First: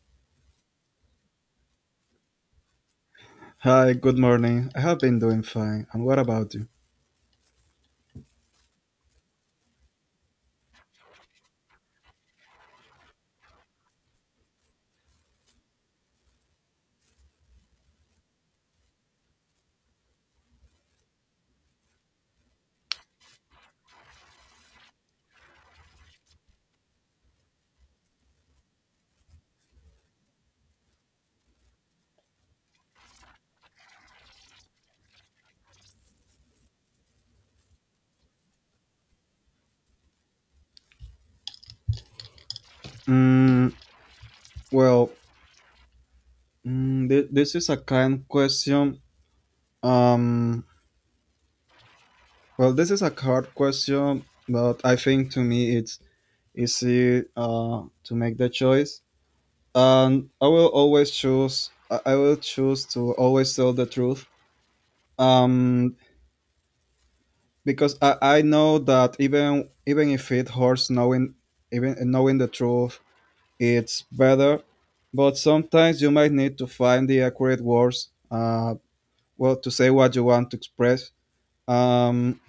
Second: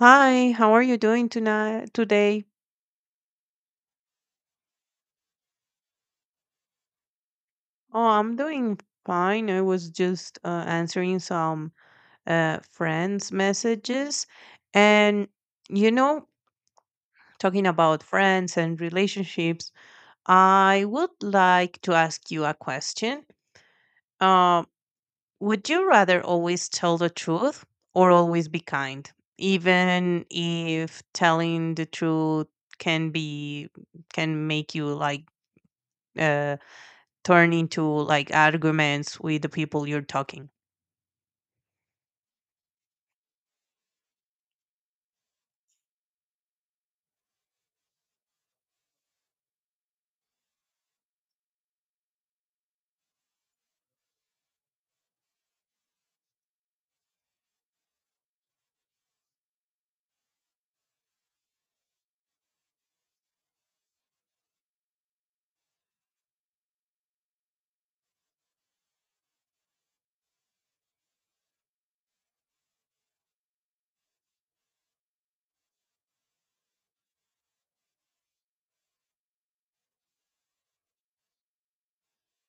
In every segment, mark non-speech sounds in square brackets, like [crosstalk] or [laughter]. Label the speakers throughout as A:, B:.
A: Hi, how are you doing tonight today?
B: Hi, good morning. I have been doing fine. And what about you?
A: Oh, I'm doing fine. I was just answering some friends' messages, and you know, talking about friends and relationships, I would like to ask you a question. Uh, would you rather always tell the truth or always be kind, even if telling the truth can be can make you like uh turn into like arguments with the people you're talking
B: Mm, well, this is a kind question. Um, this is a hard question, but I think to me it's easy to make the choice. And I will always choose. I will choose to always tell the truth. Um, because I know that even if it hurts knowing, even knowing the truth, it's better. But sometimes you might need to find the accurate words, to say what you want to express. Um,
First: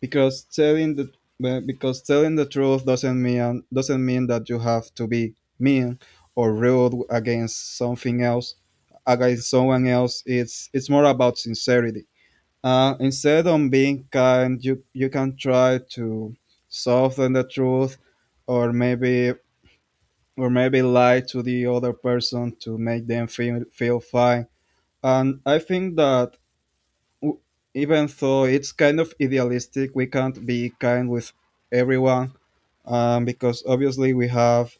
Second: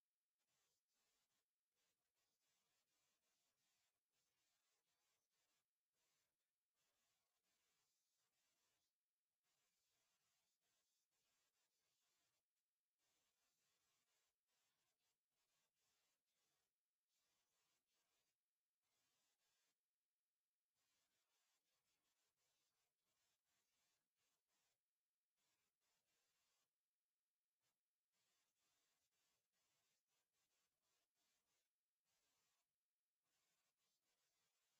B: because because telling the truth doesn't mean that you have to be mean or rude against against someone else. It's more about sincerity. Instead of being kind, you can try to soften the truth, or maybe or maybe lie to the other person to make them feel fine. And I think that w- even though it's kind of idealistic, we can't be kind with everyone, because obviously we have,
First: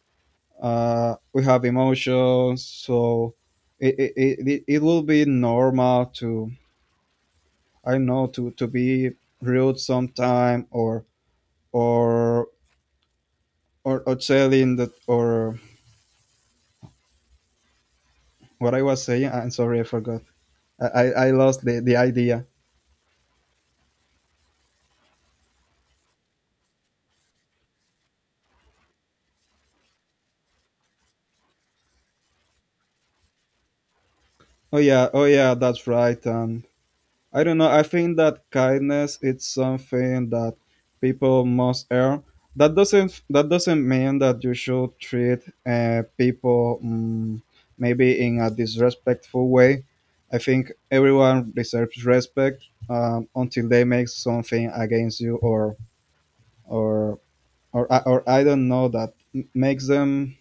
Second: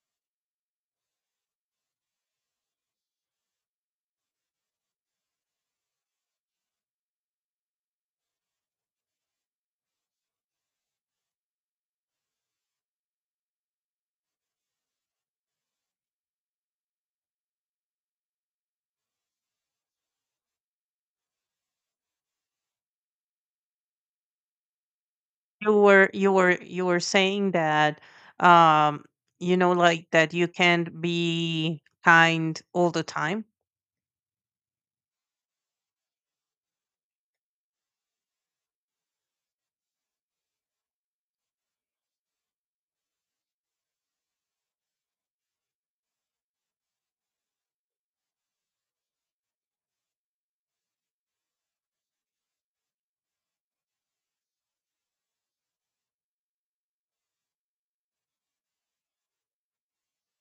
B: we have emotions, so it, it, it will be normal to, I don't know, to be rude sometime, or or telling that or what I was saying. I'm sorry, I forgot. I lost the idea.
A: you were you were you were saying that um like that you can't be kind all the time.
B: Oh yeah, oh yeah, that's right. And I don't know. I think that kindness, it's something that people must earn. That doesn't mean that you should treat people, maybe in a disrespectful way. I think everyone deserves respect, until they make something against you, or or I don't know, that makes them,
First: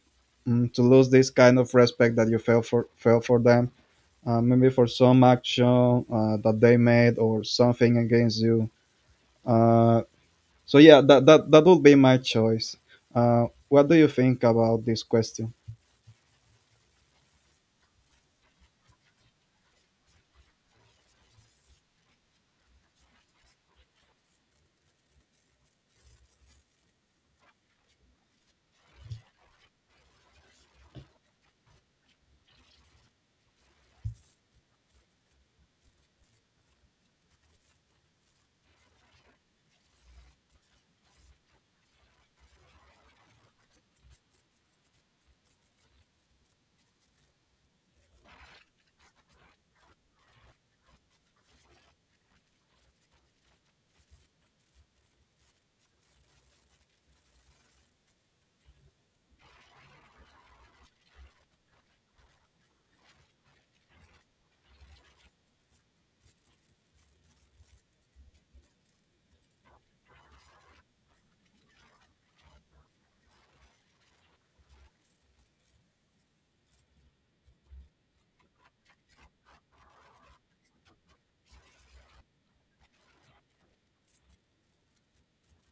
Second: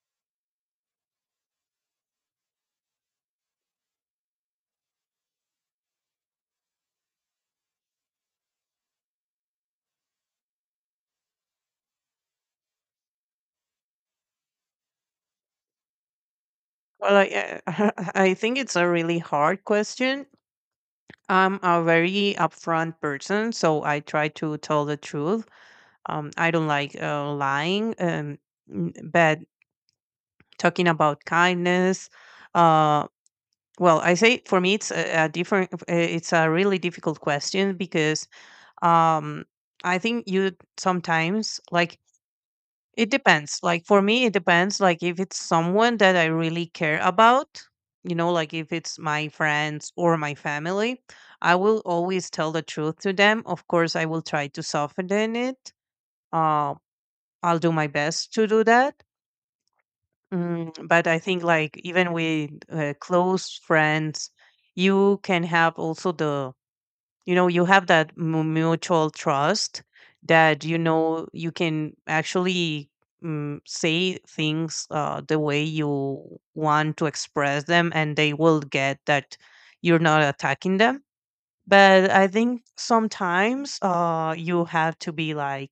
B: to lose this kind of respect that you felt for them. Maybe for some action that they made or something against you. Uh, so that would be my choice. What do you think about this question?
A: Well, I [laughs] I think it's a really hard question. I'm a very upfront person, so I try to tell the truth. I don't like lying. But talking about kindness uh. Well, I say for me, it's a different. It's a really difficult question because um, I think you sometimes like it depends. Like for me, it depends. Like if it's someone that I really care about, like if it's my friends or my family, I will always tell the truth to them. Of course, I will try to soften it. Uh, I'll do my best to do that. But I think like even with close friends, you can have also you have that mutual trust that you know you can actually say things the way you want to express them, and they will get that you're not attacking them. But I think sometimes you have to be like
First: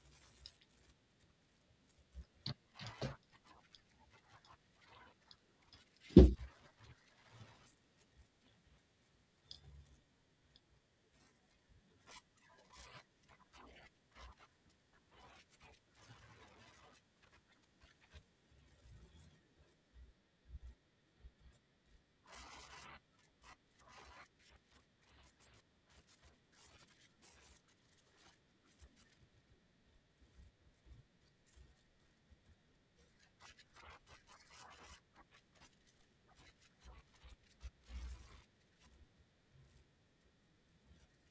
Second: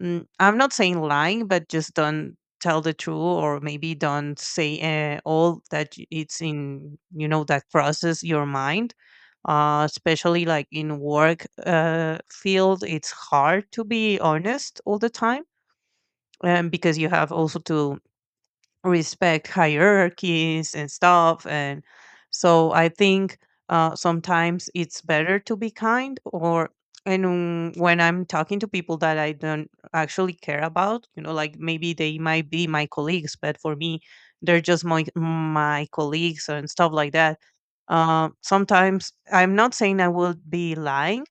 A: I'm not saying lying, but just don't tell the truth, or maybe don't say all that it's in that crosses your mind. Especially like in work field, it's hard to be honest all the time, because you have also to respect hierarchies and stuff, and so I think, sometimes it's better to be kind or and when I'm talking to people that I don't actually care about, like maybe they might be my colleagues, but for me they're just my colleagues and stuff like that. Sometimes I'm not saying I will be lying,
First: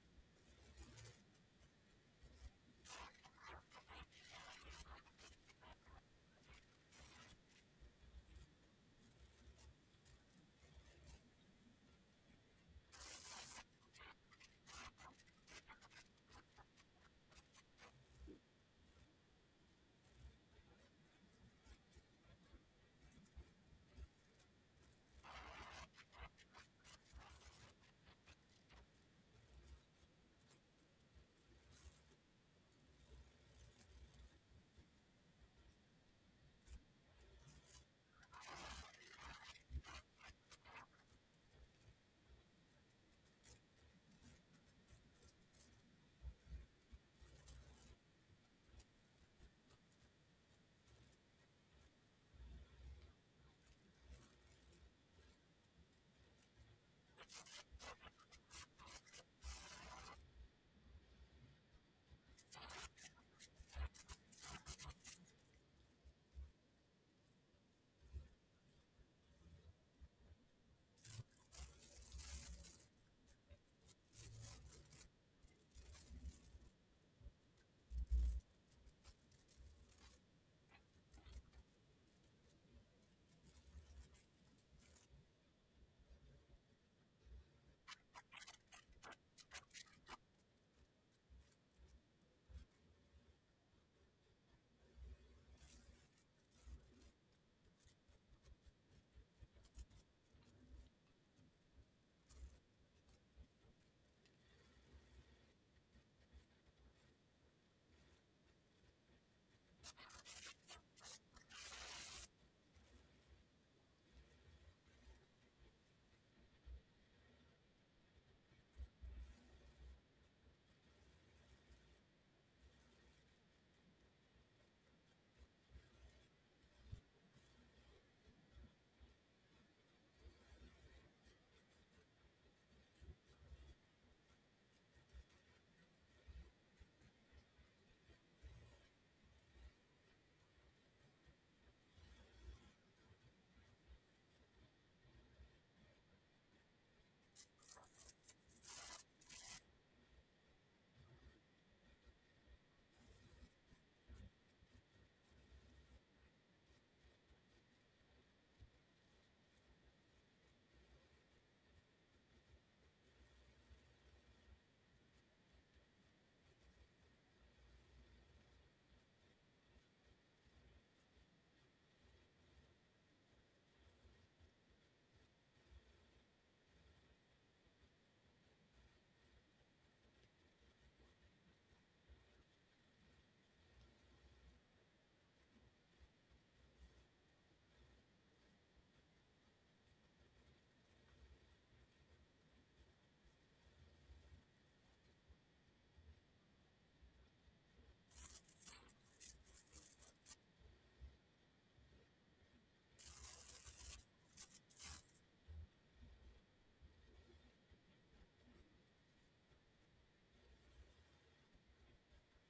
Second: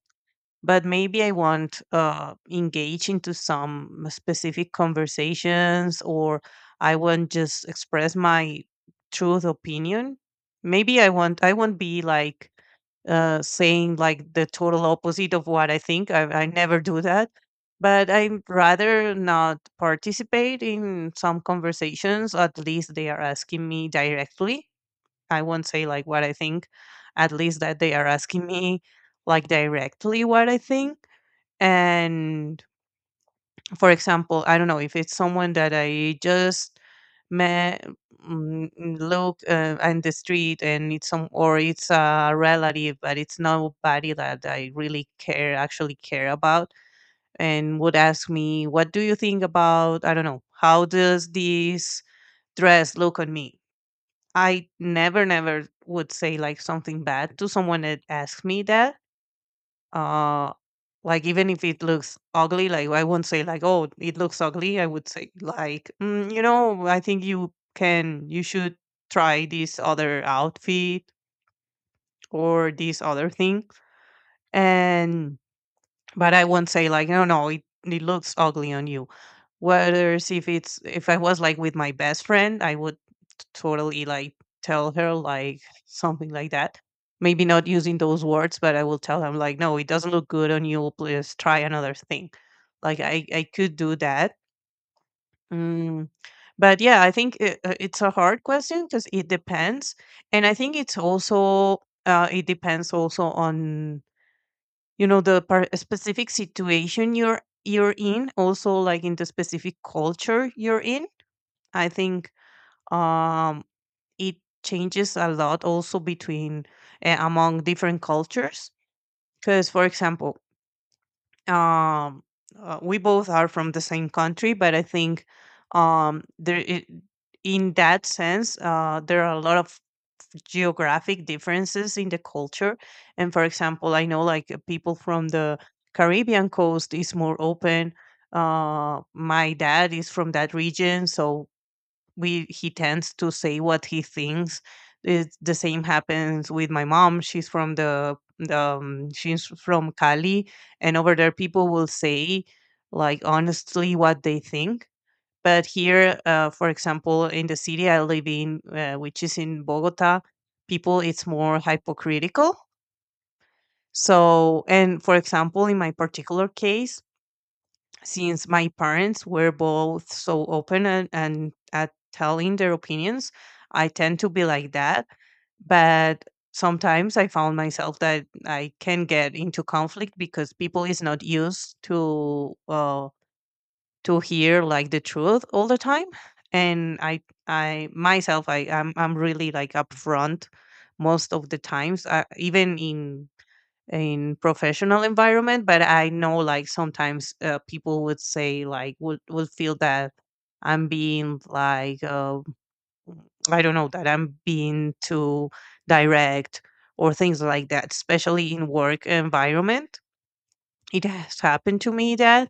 A: but maybe I want engage into some specific conversations, or I want just express my truth opinion. Maybe I won't be like saying like the total opposite of what I think. I never do that, but I'd rather not participate in some conversations. At least they are asking me directly, I won't say like what I think, at least that they are asking me like directly what I think. And for example, I don't know if it's someone that I just met, look in the street, and it's some or it's a relative, but it's nobody that I really care actually care about, and would ask me, "What do you think about I don't know how does this dress look on me?" I never, never would say like something bad to someone that asks me that. Uh, like even if it looks ugly, like I won't say like, "Oh, it looks ugly." I would say like, "You know, I think you should try this other outfit or this other thing." And but I won't say like, "No, no, it looks ugly on you." Whereas if I was like with my best friend, I would totally like tell her like something like that. Maybe not using those words, but I will tell him like, no, it doesn't look good on you. Please try another thing. Like I could do that. Mm. But yeah, I think it's a hard question because it depends, and I think it depends also on the specific situation you're in, also like in the specific culture you're in. I think um it changes a lot also between among different cultures because for example um we both are from the same country, but I think there I in that sense there are a lot of geographic differences in the culture. And for example, I know like people from the Caribbean coast is more open. My dad is from that region, so we he tends to say what he thinks. The same happens with my mom. She's from Cali, and over there people will say like honestly what they think. But here, for example, in the city I live in, which is in Bogota, people it's more hypocritical. So, and for example, in my particular case, since my parents were both so open and, at telling their opinions, I tend to be like that. But sometimes I found myself that I can get into conflict because people is not used to hear like the truth all the time. And I myself, I'm really like upfront most of the times, even in professional environment, but I know like sometimes people would say like would feel that I'm being like I don't know, that I'm being too direct or things like that, especially in work environment. It has happened to me that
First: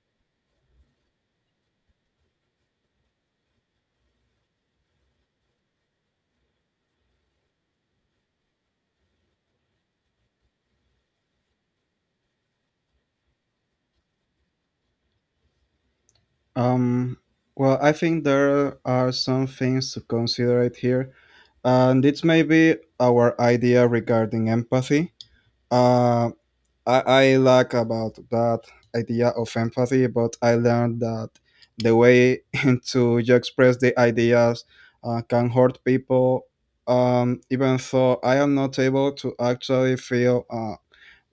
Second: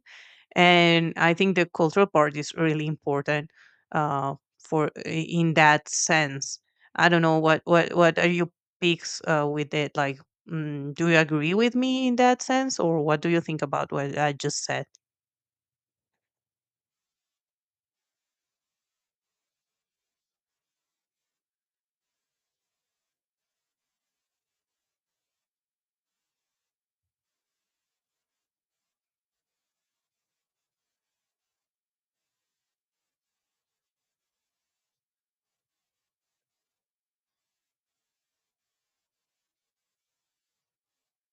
A: and I think the cultural part is really important, for in that sense. I don't know what are your picks with it, like, do you agree with me in that sense, or what do you think about what I just said?
B: Um, I think there are some things to consider it here, and it's maybe our idea regarding empathy. Uh, I like about that idea of empathy, but I learned that the way [laughs] to you express the ideas can hurt people. Even though I am not able to actually feel,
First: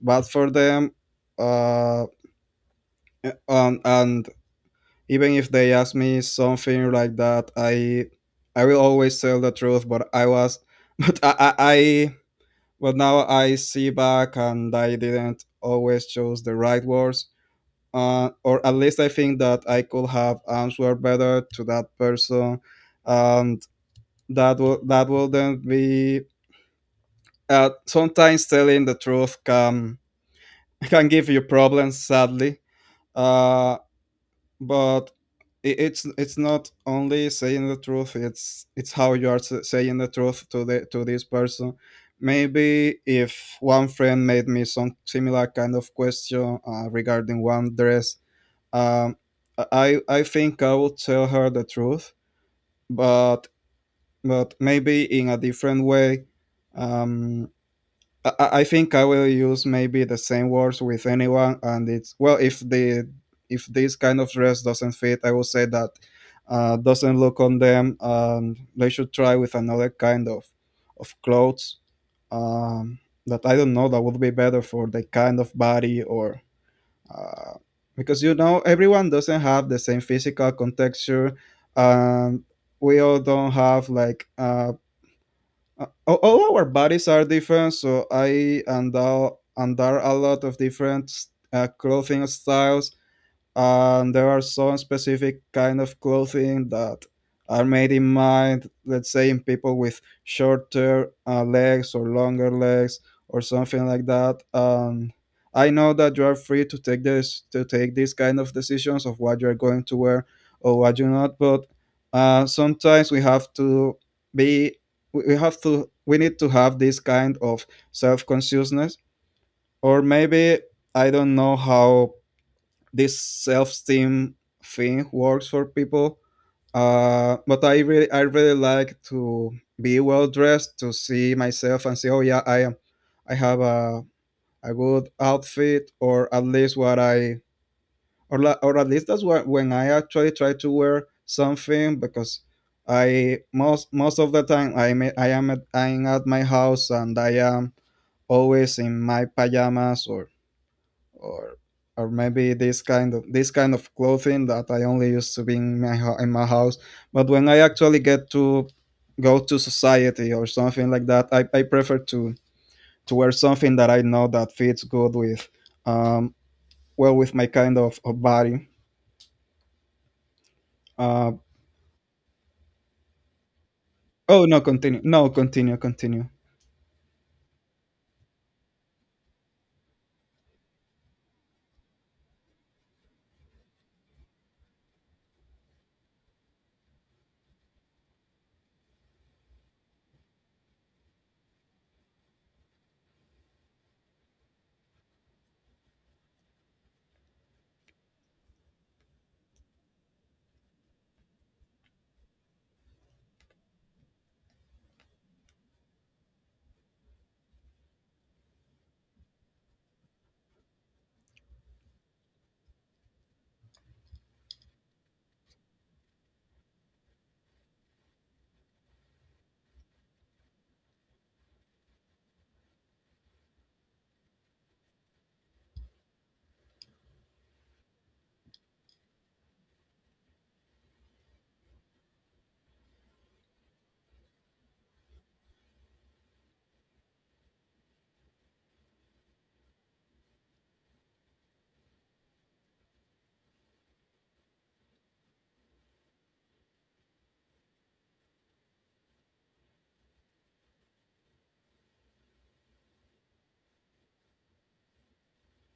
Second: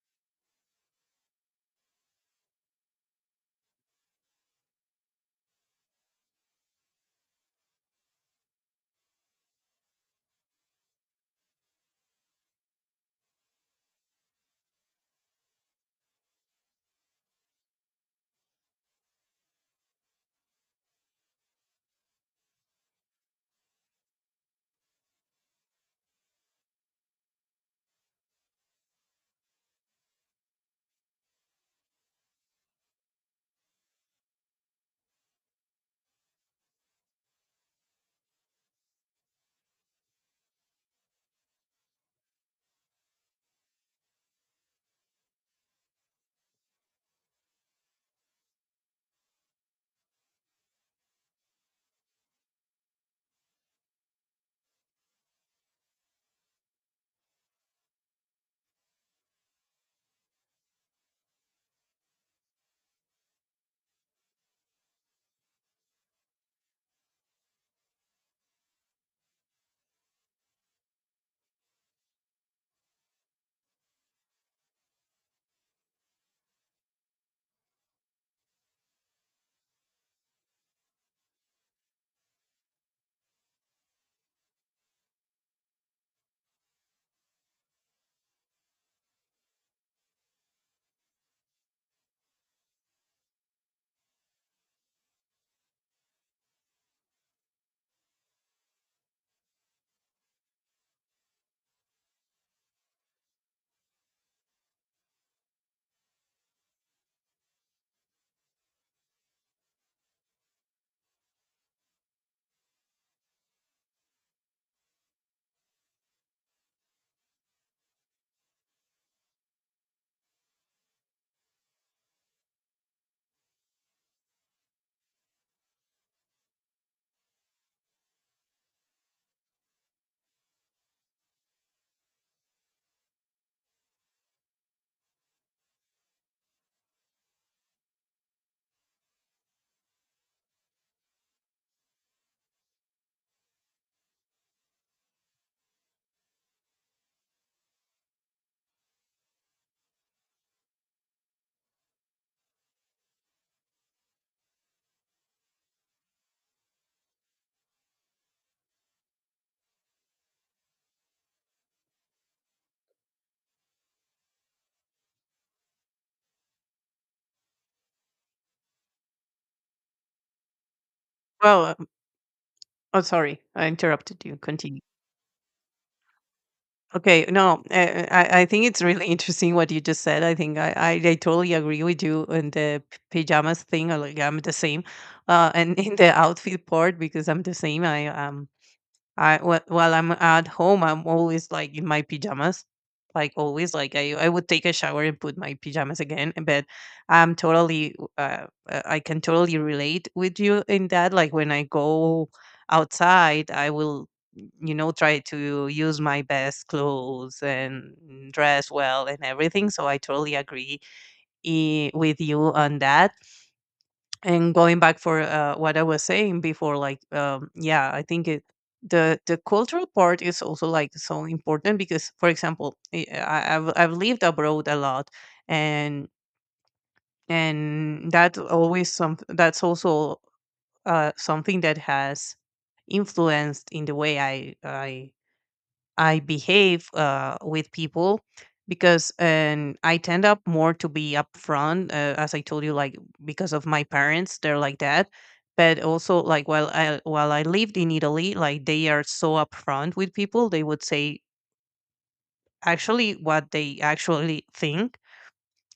B: bad for them, uh, and even if they ask me something like that, I will always tell the truth. But I was, [laughs] but I but now I see back and I didn't always choose the right words, or at least I think that I could have answered better to that person, and that will then be. Sometimes telling the truth can [laughs] can give you problems, sadly. Uh, but it's not only saying the truth; it's how you are saying the truth to this person. Maybe if one friend made me some similar kind of question regarding one dress, Um, I think I would tell her the truth, but but maybe in a different way. Um, I think I will use maybe the same words with anyone, and it's well if the if this kind of dress doesn't fit, I will say that, doesn't look on them. They should try with another kind of clothes. Um, that I don't know, that would be better for the kind of body, or uh, because you know everyone doesn't have the same physical contexture. Um, we all don't have like, all our bodies are different, so I and all and under, are a lot of different clothing styles, and there are some specific kind of clothing that are made in mind, let's say, in people with shorter legs or longer legs or something like that. And I know that you are free to take this to take these kind of decisions of what you're going to wear or what you not, but sometimes we have to be, we need to have this kind of self-consciousness, or maybe, I don't know how this self-esteem thing works for people. But I really like to be well dressed, to see myself and say, oh yeah, I am, I have a good outfit, or at least what I, or at least that's what, when I actually try to wear something. Because I most most of the time I'm at my house and I am always in my pajamas, or or maybe this kind of clothing that I only used to be in my in my house. But when I actually get to go to society or something like that, I prefer to wear something that I know that fits good with, um, well, with my kind of body. Uh,
A: Well, oh, sorry, I interrupted you.
B: oh no,
A: Continue.
B: continue. No, continue, continue.
A: Okay, no, I think it's really [laughs] interesting what you just said. I think I totally agree with you on the pajamas thing. Like I'm the same, and [laughs] in the outfit part because I'm the same. I am I wh- While I'm at home, I'm always like in my pajamas, like always. Like I would take a shower and put my pajamas again. But I can totally relate with you in that. Like when I go outside, I will, try to use my best clothes and dress well and everything. So I totally agree with you on that. And going back for what I was saying before, like yeah, I think it the cultural part is also like so important because, for example, I've lived abroad a lot, and that's also something that has influenced in the way I behave with people, because and I tend up more to be upfront, as I told you, like because of my parents, they're like that. But also like while I lived in Italy, like they are so upfront with people, they would say actually what they actually think.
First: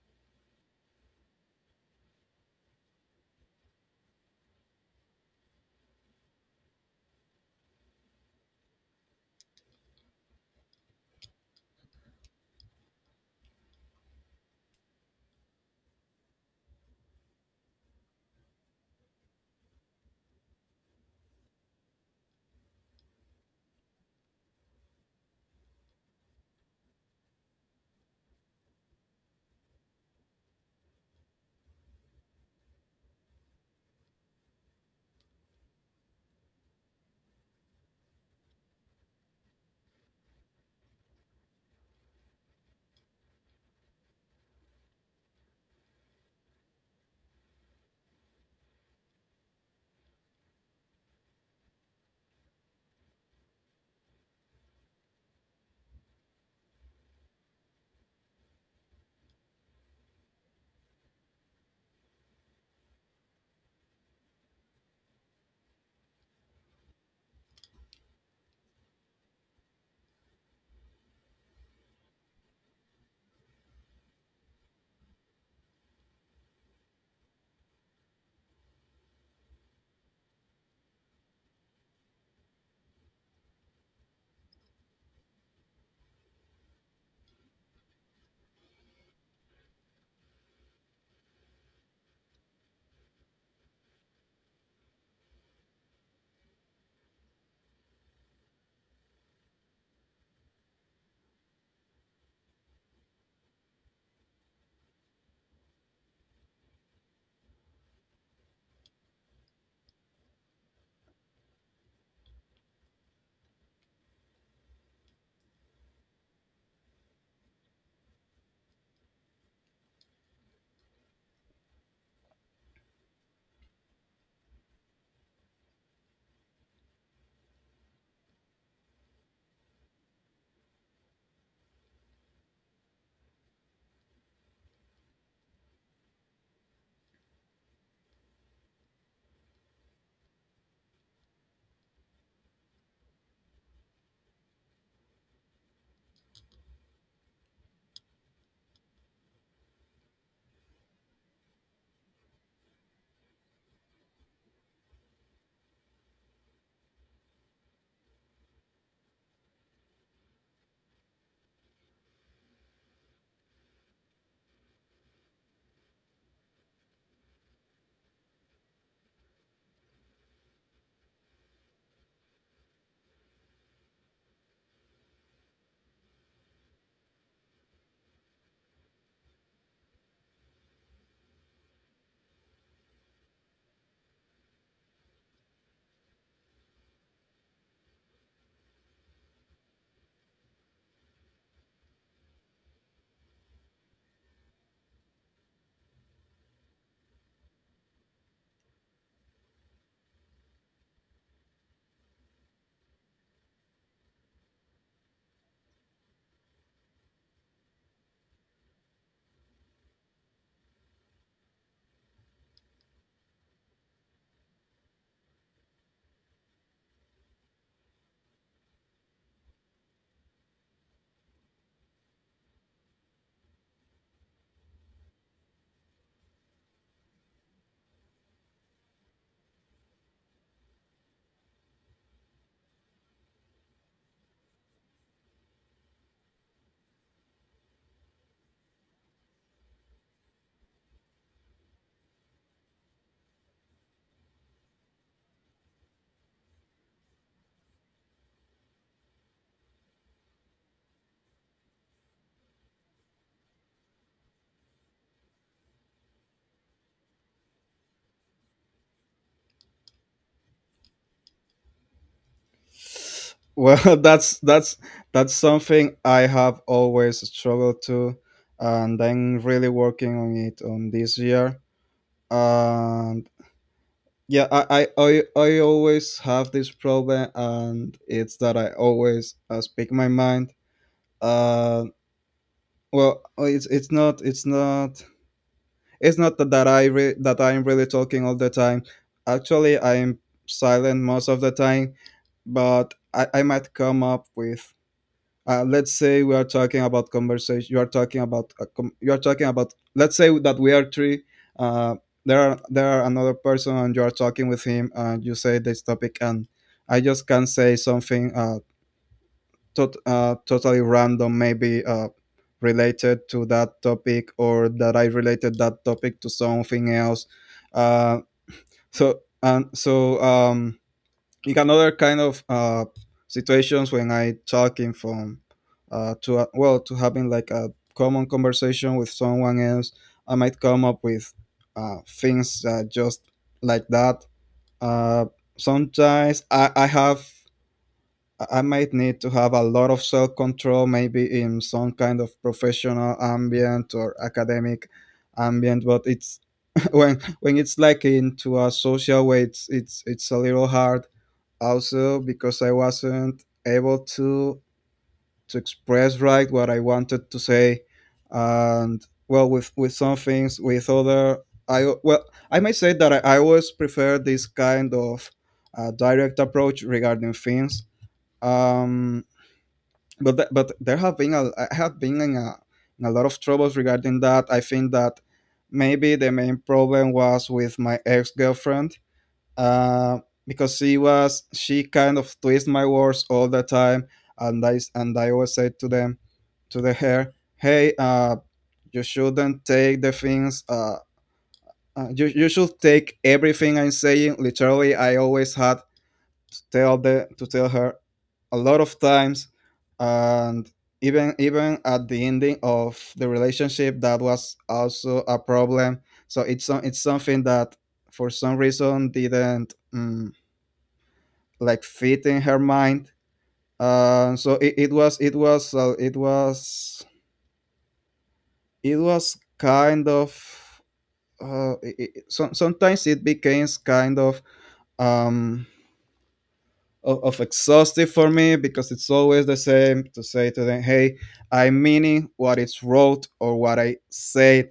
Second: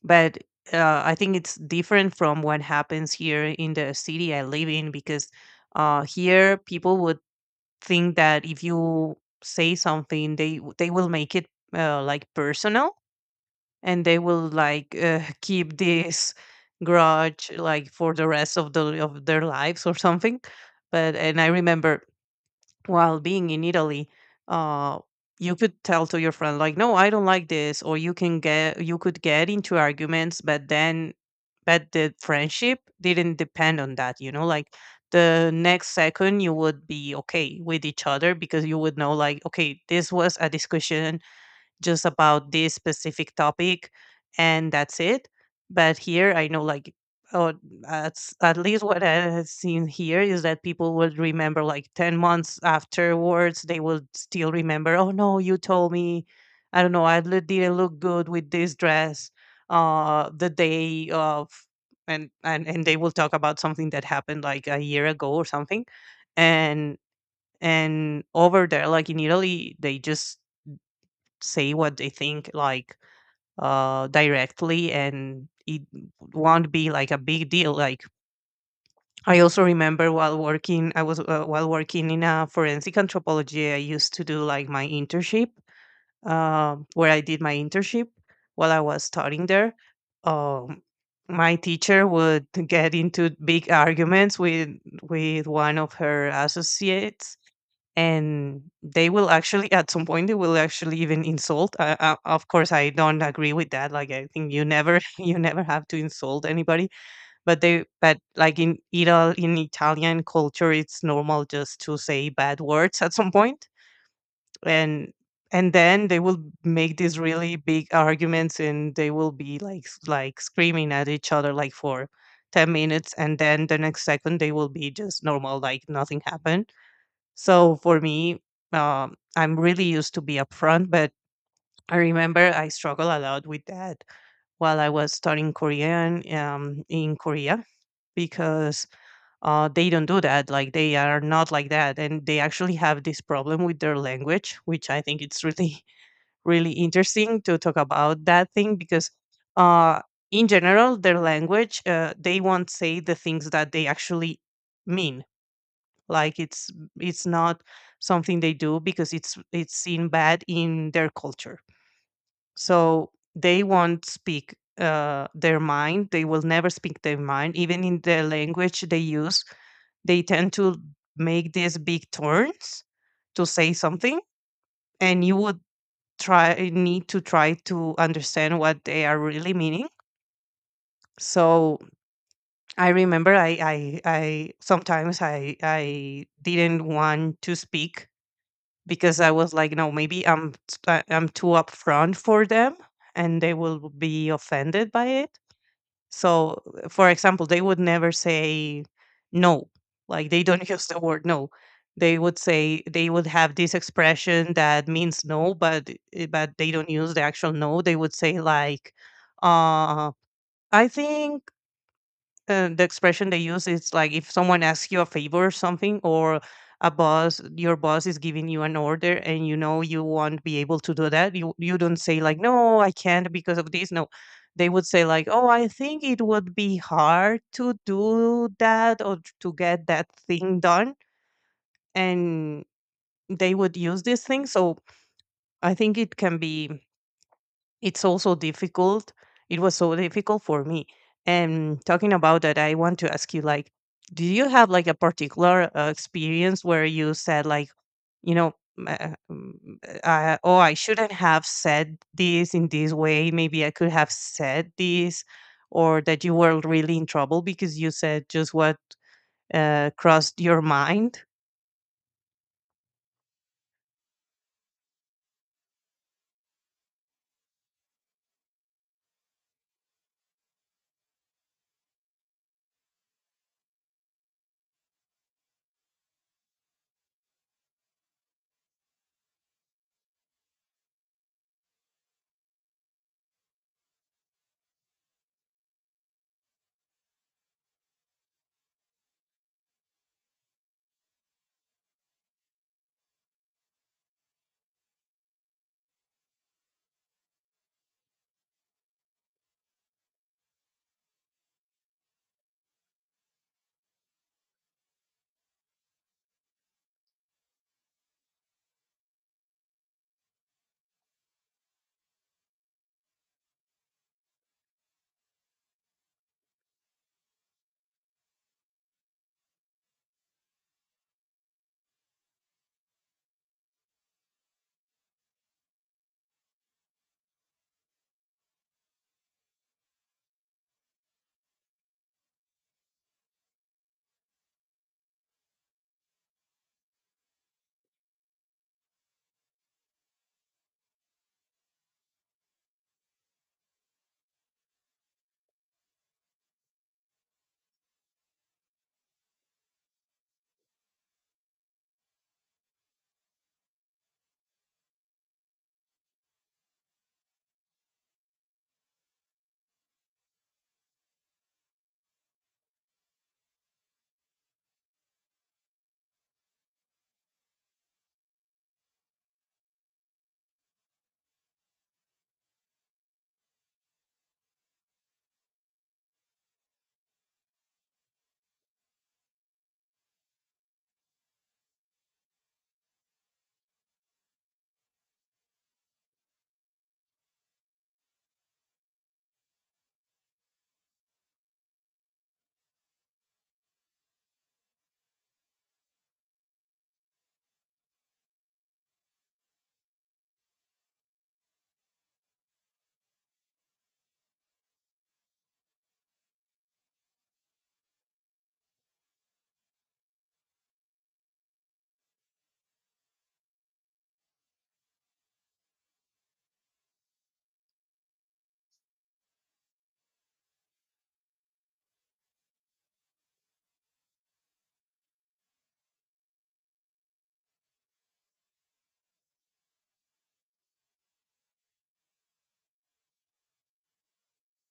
A: But I think it's different from what happens here in the city I live in, because here people would think that if you say something, they they will make it like personal, and they will like [laughs] keep this grudge like for the rest of their lives or something. But and I remember while being in Italy, uh, you could tell to your friend like, "No, I don't like this," or you could get into arguments, but then, but the friendship didn't depend on that. You know, like the next second you would be okay with each other because you would know like, okay, this was a discussion just about this specific topic and that's it. But here I know like, oh, at, at least what I have seen here is that people will remember like 10 months afterwards. They will still remember, oh no, you told me I don't know I li- didn't look good with this dress the day of. And they will talk about something that happened like a year ago or something. and and over there like in Italy they just say what they think, like directly, and it won't be like a big deal. Like I also remember while working I was while working in a forensic anthropology I used to do like my internship, where I did my internship while I was studying there. um my teacher would get into big arguments with one of her associates, and they will actually at some point they will actually even insult of course I don't agree with that, like I think you never [laughs] you never have to insult anybody. But they but like in Italian culture it's normal just to say bad words at some point. and and then they will make these really big arguments and they will be like like screaming at each other like for 10 minutes, and then the next second they will be just normal like nothing happened. So for me, I'm really used to be upfront, but I remember I struggle a lot with that while I was studying Korean in Korea, because they don't do that. Like they are not like that, and they actually have this problem with their language, which I think it's really [laughs] really interesting to talk about that thing. Because uh, in general, their language they won't say the things that they actually mean. Like it's not something they do because it's seen bad in their culture. So they won't speak their mind. They will never speak their mind, even in the language they use. They tend to make these big turns to say something, and you would try to understand what they are really meaning. So I remember I sometimes I didn't want to speak, because I was like, no, maybe I'm I'm too upfront for them, and they will be offended by it. So, for example, they would never say no, like they don't [laughs] use the word no. They would say they would have this expression that means no, but but they don't use the actual no. They would say like, uh, I think the expression they use is like if someone asks you a favor or something, or a boss, your boss is giving you an order and you know you won't be able to do that, you don't say like, no, I can't because of this, no. They would say like, oh, I think it would be hard to do that or to get that thing done. And they would use this thing. So I think it can be, it's also difficult, it was so difficult for me. And talking about that, I want to ask you like, do you have like a particular experience where you said like, you know, uh, mm, oh, I shouldn't have said this in this way, maybe I could have said this, or that you were really in trouble because you said just what crossed your mind?
B: Well, [laughs] that's something I have always struggled to, and I'm really working on it on this year. And yeah, I always have this problem, and it's that I always, speak my mind. Uh well it's not it's not it's not that, that that I'm really talking all the time. Actually, I'm silent most of the time, but I might come up with, let's say we are talking about conversation, you are talking about a you are talking about, let's say that we are three, uh, there are another person and you are talking with him and you say this topic, and I just can say something, totally random, maybe, related to that topic or that I related that topic to something else. Uh, so and so, in another kind of, situations, when I talking from, to, well to having like a common conversation with someone else, I might come up with, things, just like that. Uh, sometimes I might need to have a lot of self control, maybe in some kind of professional ambient or academic ambient. But it's [laughs] when it's like into a social way, it's a little hard, also because I wasn't able to express right what I wanted to say, and well, with some things, with other, I well, I might say that I always prefer this kind of, direct approach regarding things. Um, but there have been a, I have been in a lot of troubles regarding that. I think that maybe the main problem was with my ex-girlfriend, uh, because she kind of twists my words all the time. And I always say to them, to the hair hey, uh, you shouldn't take the things, uh, you should take everything I'm saying literally. I always had to tell the to tell her a lot of times. And even, even at the ending of the relationship that was also a problem. So it's some, it's something that for some reason didn't, mm, like fit in her mind. Uh, so it was it was it was it was kind of, sometimes it becomes kind of, um, of exhaustive for me, because it's always the same, to say to them, hey, I'm meaning what it's wrote or what I said.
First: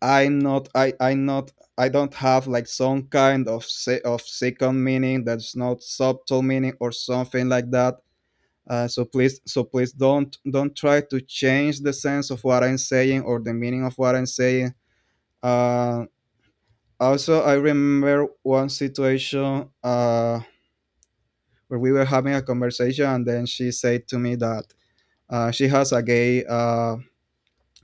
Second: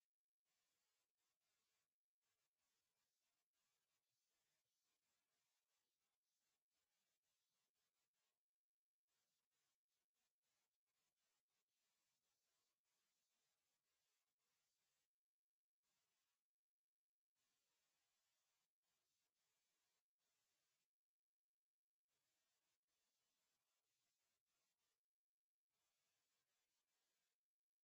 B: I'm not, I don't have like some kind of of second meaning, that's not subtle meaning or something like that. So please don't try to change the sense of what I'm saying or the meaning of what I'm saying. Uh, also, I remember one situation. Where we were having a conversation, and then she said to me that, she has a gay,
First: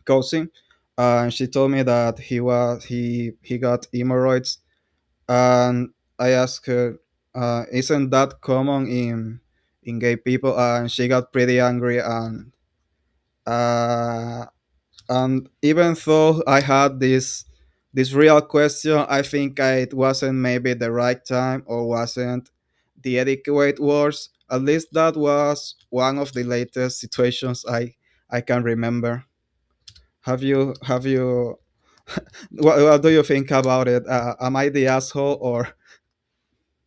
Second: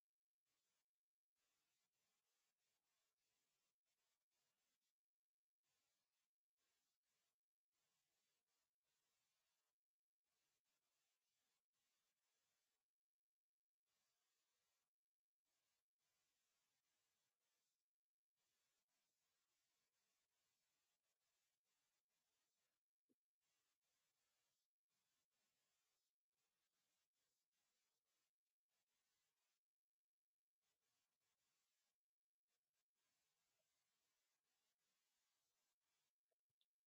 B: cousin, and she told me that he was he got hemorrhoids, and I asked her, "Isn't that common in gay people?" And she got pretty angry. And, uh, and even though I had this, this real question, I think it wasn't maybe the right time, or wasn't the adequate words. At least that was one of the latest situations I can remember. Have you [laughs] what do you think about it, am I the asshole or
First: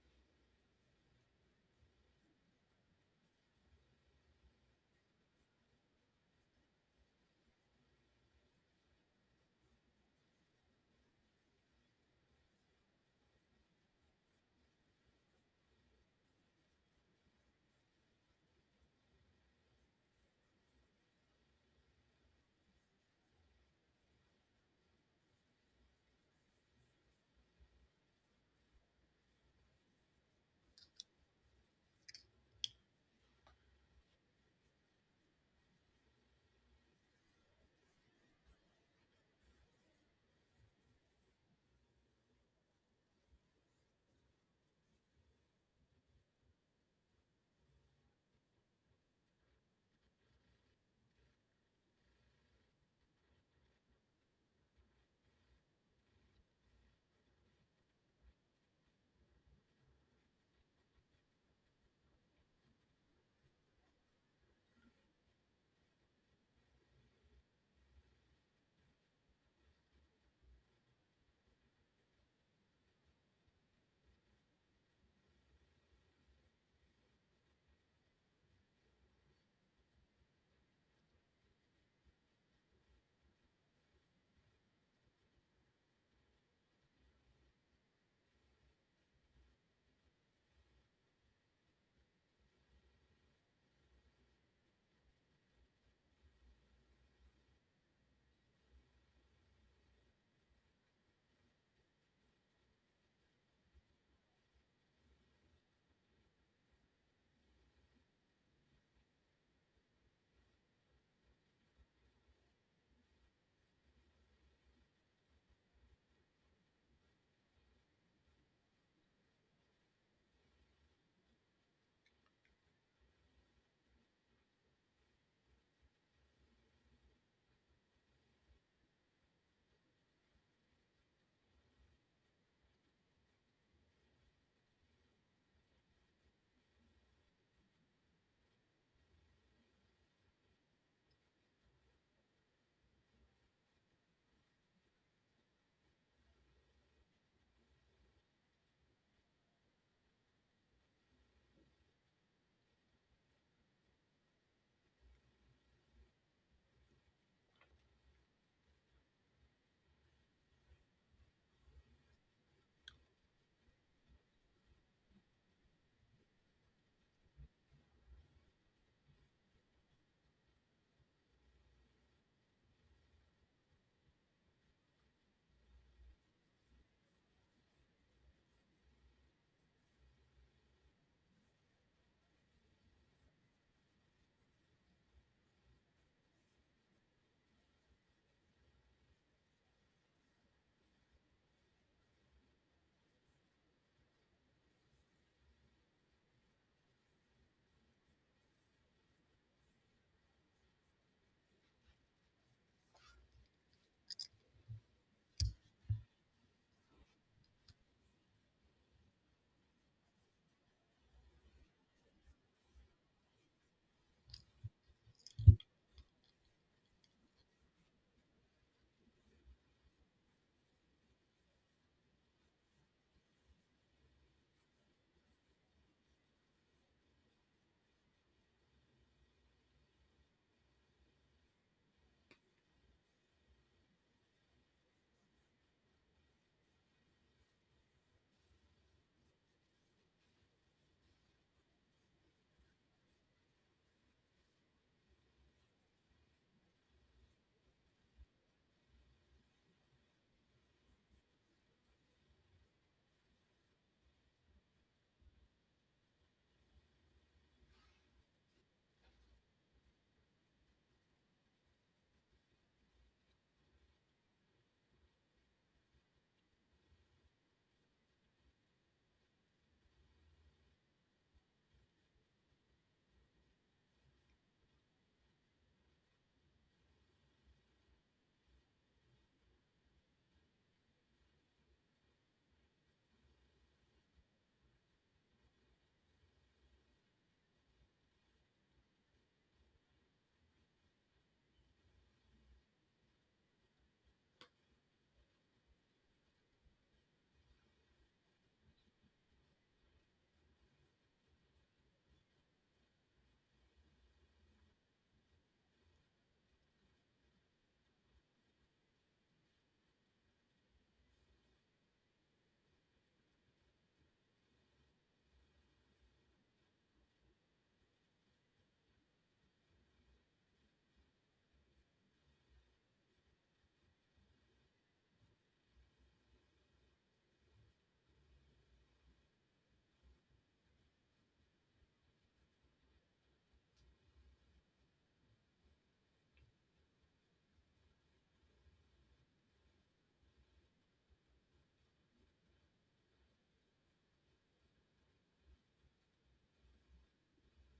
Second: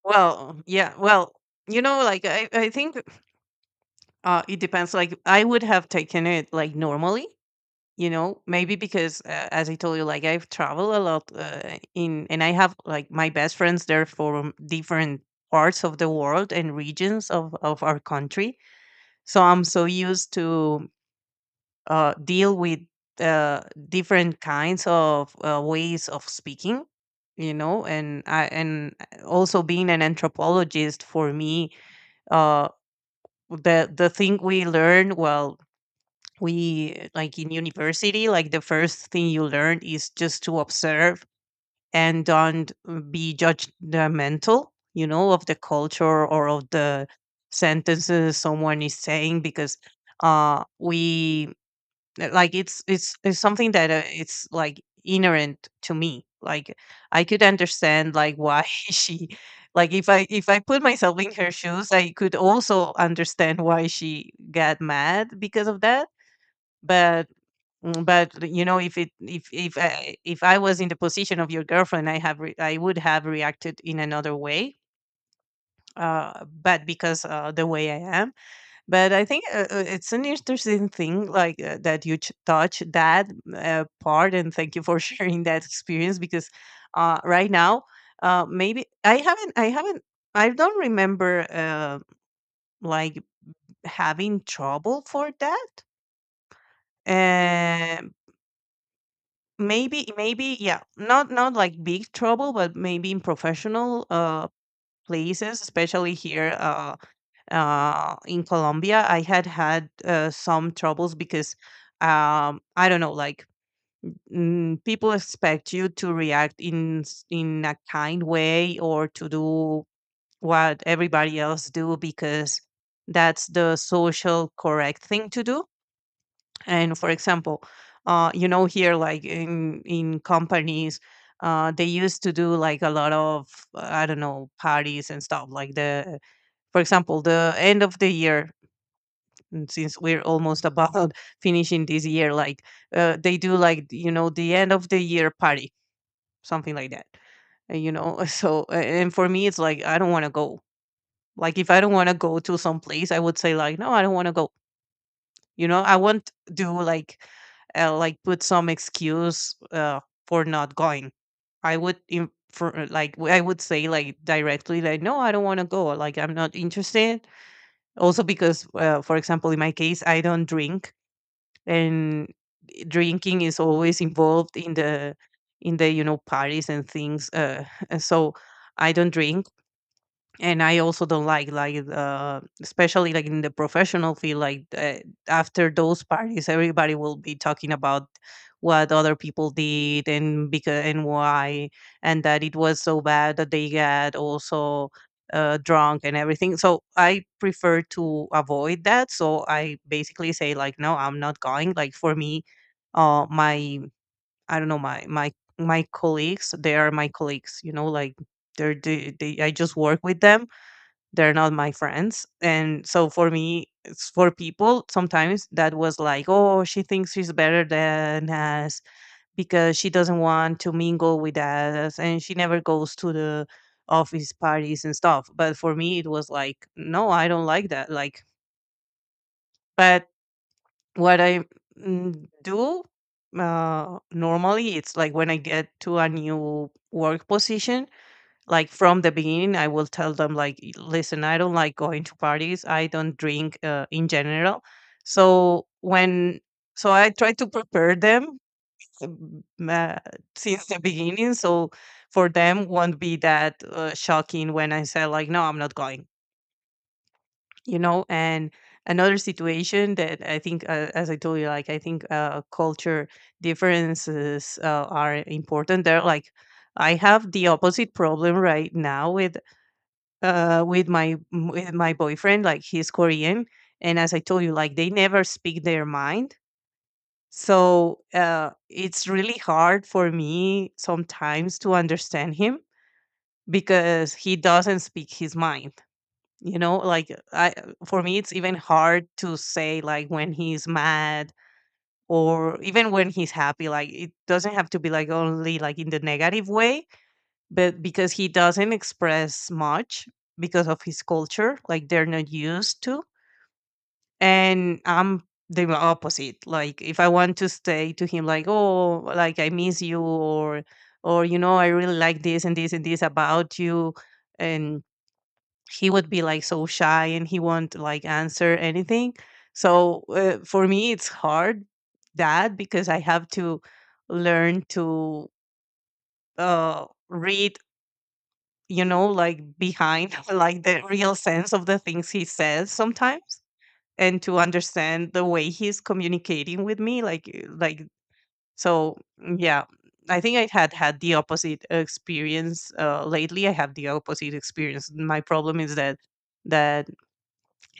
A: Well, yeah. Well, you know, like I think it depends. Like I would have taken it like normally, you know, maybe because as I told you, like I've traveled a lot and I have like my best friends there from different parts of the world and regions of our country. So I'm so used to deal with uh, different kinds of ways of speaking, you know, and I and also being an anthropologist for me, uh, the thing we learn, well, we like in university, like the first thing you learn is just to observe and don't be judgmental, you know, of the culture or of the sentences someone is saying, because we like it's it's something that it's like inherent to me. Like I could understand like why [laughs] she, like if I put myself in her shoes, I could also understand why she got mad because of that. But but you know, if it, if I was in the position of your girlfriend, I would have reacted in another way, but because the way I am. But I think it's an interesting thing, like that you touch that part, and thank you for [laughs] sharing that experience. Because right now, maybe I haven't, I don't remember like having trouble for that. Uh, Maybe, maybe, yeah, not not like big trouble, but maybe in professional places, especially here. In Colombia, I had had some troubles because I don't know, like people expect you to react in a kind way, or to do what everybody else do, because that's the social correct thing to do. And for example, you know, here like in companies. They used to do like a lot of I don't know, parties and stuff, like the, for example, the end of the year. And since we're almost about [laughs] finishing this year, like they do like, you know, the end of the year party, something like that. You know [laughs] so and for me it's like I don't want to go. Like if I don't want to go to some place, I would say like, no, I don't want to go. You know, I won't do like put some excuse for not going. I would say like directly, like, no, I don't want to go, like, I'm not interested. Also because for example, in my case I don't drink, and drinking is always involved in the in the, you know, parties and things. [laughs] And so I don't drink. And I also don't like especially like in the professional field, like after those parties everybody will be talking about what other people did, and because and why, and that it was so bad that they got also drunk and everything. So I prefer to avoid that, so I basically say like, no, I'm not going. Like for me, my, I don't know, my colleagues, they are my colleagues, you know, like they're they I just work with them, they're not my friends. And so for me, it's, for people, sometimes that was like, oh, she thinks she's better than us because she doesn't want to mingle with us and she never goes to the office parties and stuff. But for me, it was like, no, I don't like that. Like, but what I do normally, it's like when I get to a new work position, like from the beginning I will tell them like, Listen, I don't like going to parties, I don't drink in general." So when, so I try to prepare them um, uh, since the beginning, so for them won't be that shocking when I say like, no, I'm not going, you know. And another situation that I think as I told you, like I think culture differences are important, they're like, I have the opposite problem right now with with my boyfriend. Like he's Korean, and as I told you, like they never speak their mind. So it's really hard for me sometimes to understand him, because he doesn't speak his mind. You know, like I, for me, it's even hard to say like when he's mad or even when he's happy. Like it doesn't have to be like only like in the negative way, but because he doesn't express much, because of his culture, like they're not used to. And I'm the opposite. Like if I want to say to him, like, oh, like I miss you, or you know, I really like this and this and this about you, and he would be like so shy, and he won't like answer anything. So for me, it's hard that, because I have to learn to read, you know, like behind [laughs] like the real sense of the things he says sometimes, and to understand the way he's communicating with me like like, so yeah, I think I had had the opposite experience. Lately I have the opposite experience, my problem is that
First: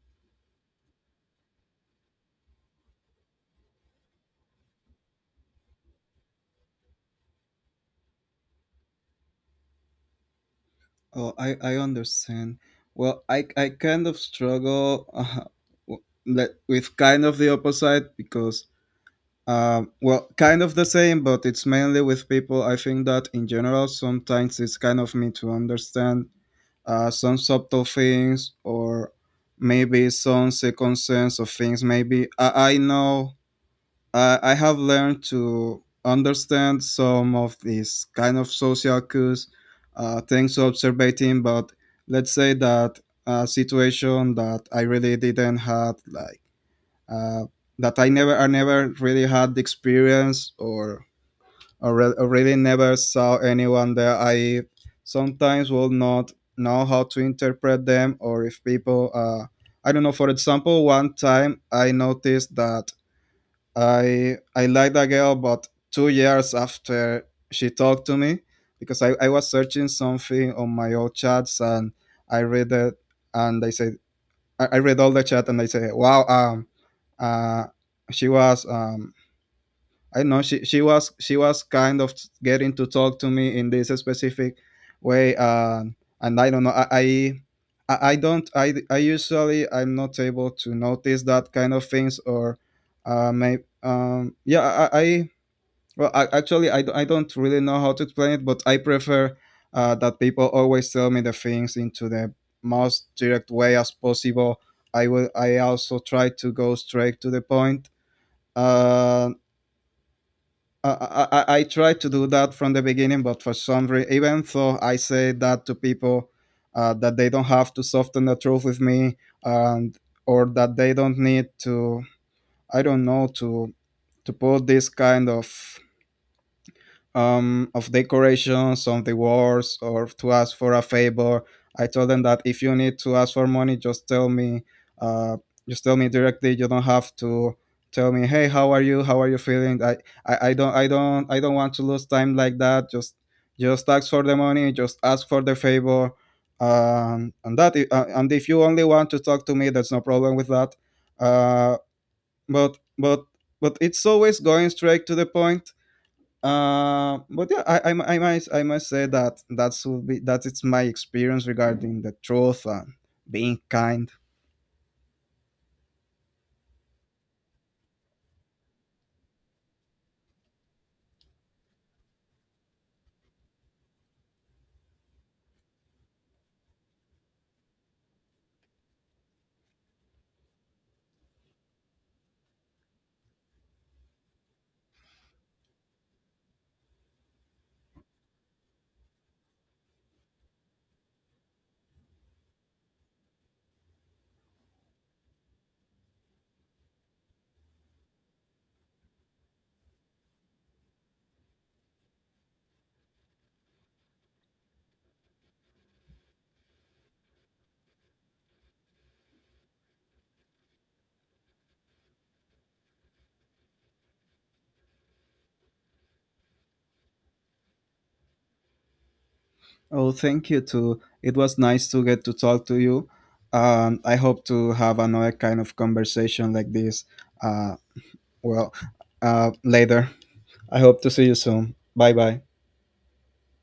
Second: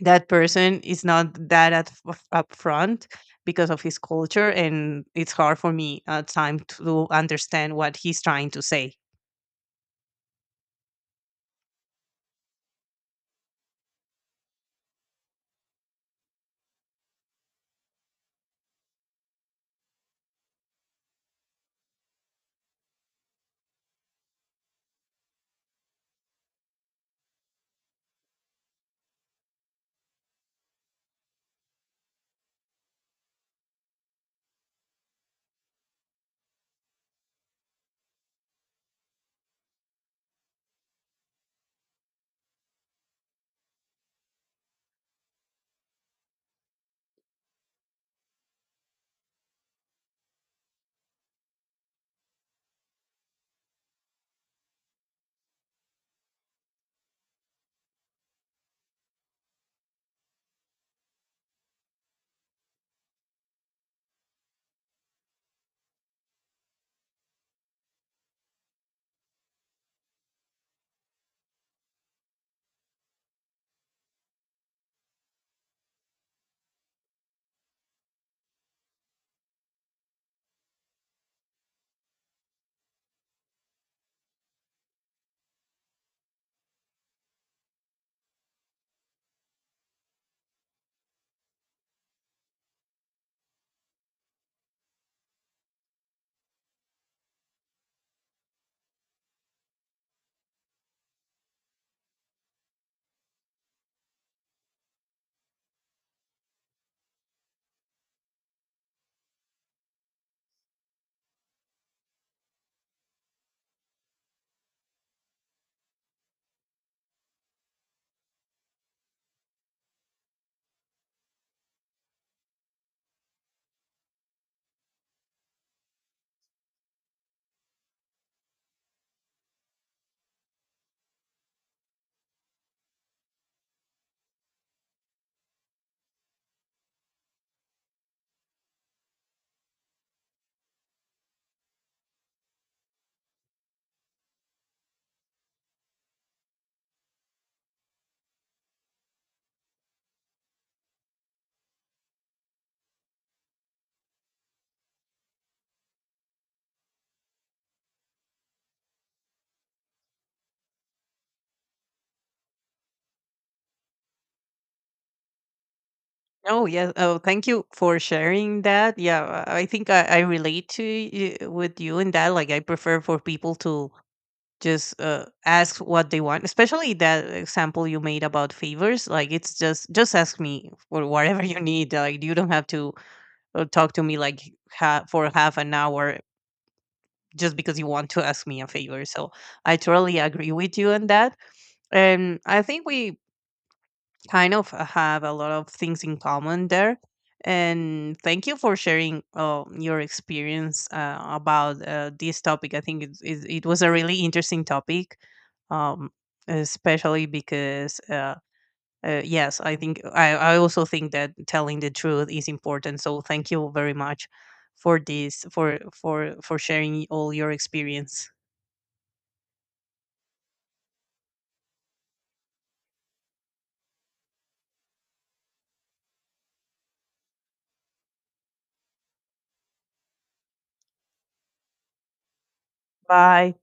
A: that person is not that upfront because of his culture, and it's hard for me at time to understand what he's trying to say.
B: oh I understand. Well, I kind of struggle, with kind of the opposite. Because, um, well, kind of the same, but it's mainly with people. I think that in general, sometimes it's kind of me to understand, some subtle things, or maybe some second sense of things. Maybe I know, I have learned to understand some of these kind of social cues, things observating, but let's say that a situation that I really didn't have like, uh, that I never really had the experience or, or really never saw anyone there. I sometimes will not know how to interpret them, or if people, I don't know. For example, one time I noticed that I liked a girl, but 2 years after she talked to me, because I was searching something on my old chats and I read it. And I read all the chat and I say, wow, uh, she was, I know she was kind of getting to talk to me in this specific way, and I don't know, I usually I'm not able to notice that kind of things, or may yeah I well, I, actually, I don't really know how to explain it, but I prefer, that people always tell me the things into the most direct way as possible. I will. I also try to go straight to the point. Uh, I try to do that from the beginning, but for some reason, even though I say that to people, that they don't have to soften the truth with me, and or that they don't need to, I don't know, to put this kind of, of decorations, of the wars, or to ask for a favor. I told them that if you need to ask for money, just tell me. Uh, just tell me directly. You don't have to tell me, "Hey, how are you? How are you feeling?" I don't, I don't want to lose time like that. Just ask for the money. Just ask for the favor. And that, and if you only want to talk to me, there's no problem with that. Uh, but, but, but it's always going straight to the point. Uh, but yeah, I, mu- I might I must say that that's will be that it's my experience regarding the truth and being kind.
A: Oh yeah. Oh, thank you for sharing that. Yeah, I think I relate to you, with you in that. Like, I prefer for people to just ask what they want, especially that example you made about favors. Like it's just ask me for whatever [laughs] you need, like you don't have to talk to me like for half an hour just because you want to ask me a favor. So I totally agree with you on that, and I think we kind of have a lot of things in common there. And thank you for sharing your experience about this topic. I think it was a really interesting topic, um, especially because, yes, I think I also think that telling the truth is important. So thank you very much for this, for sharing all your experience.
B: Oh, thank you too. It was nice to get to talk to you. I hope to have another kind of conversation like this. Uh, well, later. I hope to see you soon. Bye bye.
A: Bye.